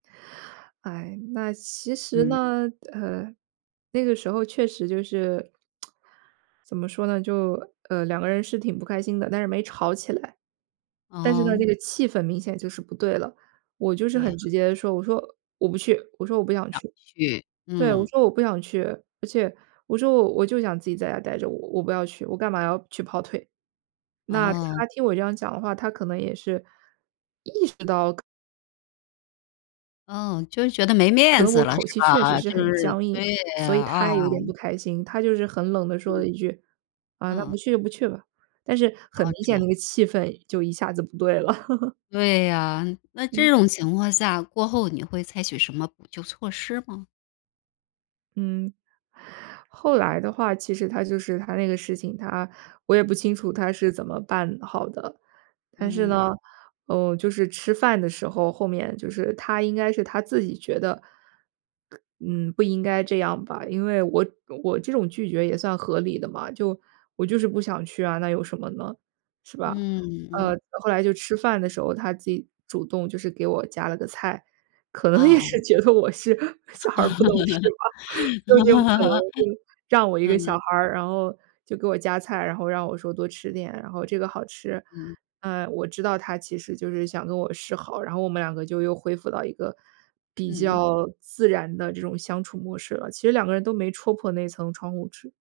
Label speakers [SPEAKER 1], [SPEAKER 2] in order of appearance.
[SPEAKER 1] 唉，那其实
[SPEAKER 2] 嗯。
[SPEAKER 1] 呢，呃，那个时候确实就是，怎么说呢？就，呃，两个人是挺不开心的，但是没吵起来。但是呢，那
[SPEAKER 2] 哦。
[SPEAKER 1] 个气氛明显就是不对了。我就是
[SPEAKER 2] 对呀。
[SPEAKER 1] 很直接地说，我说：“我不去。”我说：“我不想
[SPEAKER 2] 不想
[SPEAKER 1] 去。”
[SPEAKER 2] 去，
[SPEAKER 1] 对，我
[SPEAKER 2] 嗯。
[SPEAKER 1] 说：”我不想去。”而且我说：“我我就想自己在家呆着，我我我不要去，我干嘛要去跑腿。”那
[SPEAKER 2] 哦。
[SPEAKER 1] 他听我这样讲的话，他可能也是意识到可
[SPEAKER 2] 嗯，就是觉得没
[SPEAKER 1] 可
[SPEAKER 2] 面
[SPEAKER 1] 能我
[SPEAKER 2] 子了，
[SPEAKER 1] 口
[SPEAKER 2] 是
[SPEAKER 1] 气确实
[SPEAKER 2] 吧？
[SPEAKER 1] 是
[SPEAKER 2] 就
[SPEAKER 1] 很
[SPEAKER 2] 是
[SPEAKER 1] 僵硬，
[SPEAKER 2] 对
[SPEAKER 1] 所以
[SPEAKER 2] 啊，
[SPEAKER 1] 他也有点不
[SPEAKER 2] 啊。
[SPEAKER 1] 开心。他就是很冷地说了
[SPEAKER 2] 嗯。
[SPEAKER 1] 一句：“啊，那不
[SPEAKER 2] 嗯。
[SPEAKER 1] 去就不去吧。”但是很
[SPEAKER 2] 哦，
[SPEAKER 1] 明
[SPEAKER 2] 这
[SPEAKER 1] 显
[SPEAKER 2] 样。
[SPEAKER 1] 那个气氛就一下子不对了。
[SPEAKER 2] 对呀。那这
[SPEAKER 1] 嗯。
[SPEAKER 2] 种情况下，过后你会采取什么补救措施吗？
[SPEAKER 1] 嗯，后来的话其实他就是他那个事情，他我也不清楚他是怎么办好的。但是
[SPEAKER 2] 嗯。
[SPEAKER 1] 呢，嗯，就是吃饭的时候后面就是他应该是他自己觉得，嗯，不应该这样吧。因为我我这种拒绝也算合理的嘛，就我就是不想去啊，那有什么呢？是吧？
[SPEAKER 2] 嗯
[SPEAKER 1] 呃，
[SPEAKER 2] 嗯。
[SPEAKER 1] 后来就吃饭的时候，他自己主动就是给我夹了个菜。可能也是
[SPEAKER 2] 哦。
[SPEAKER 1] 觉得我是小孩儿不懂事吧，就是这种可能，嗯，让我一个小
[SPEAKER 2] 嗯。
[SPEAKER 1] 孩儿。然后就给我夹菜，然后让我说多吃点，然后这个好吃。
[SPEAKER 2] 嗯。
[SPEAKER 1] 啊，我知道他其实就是想跟我示好，然后我们两个就又恢复到一个比
[SPEAKER 2] 嗯。
[SPEAKER 1] 较自然的这种相处模式了，其实两个人都没戳破那层窗户纸。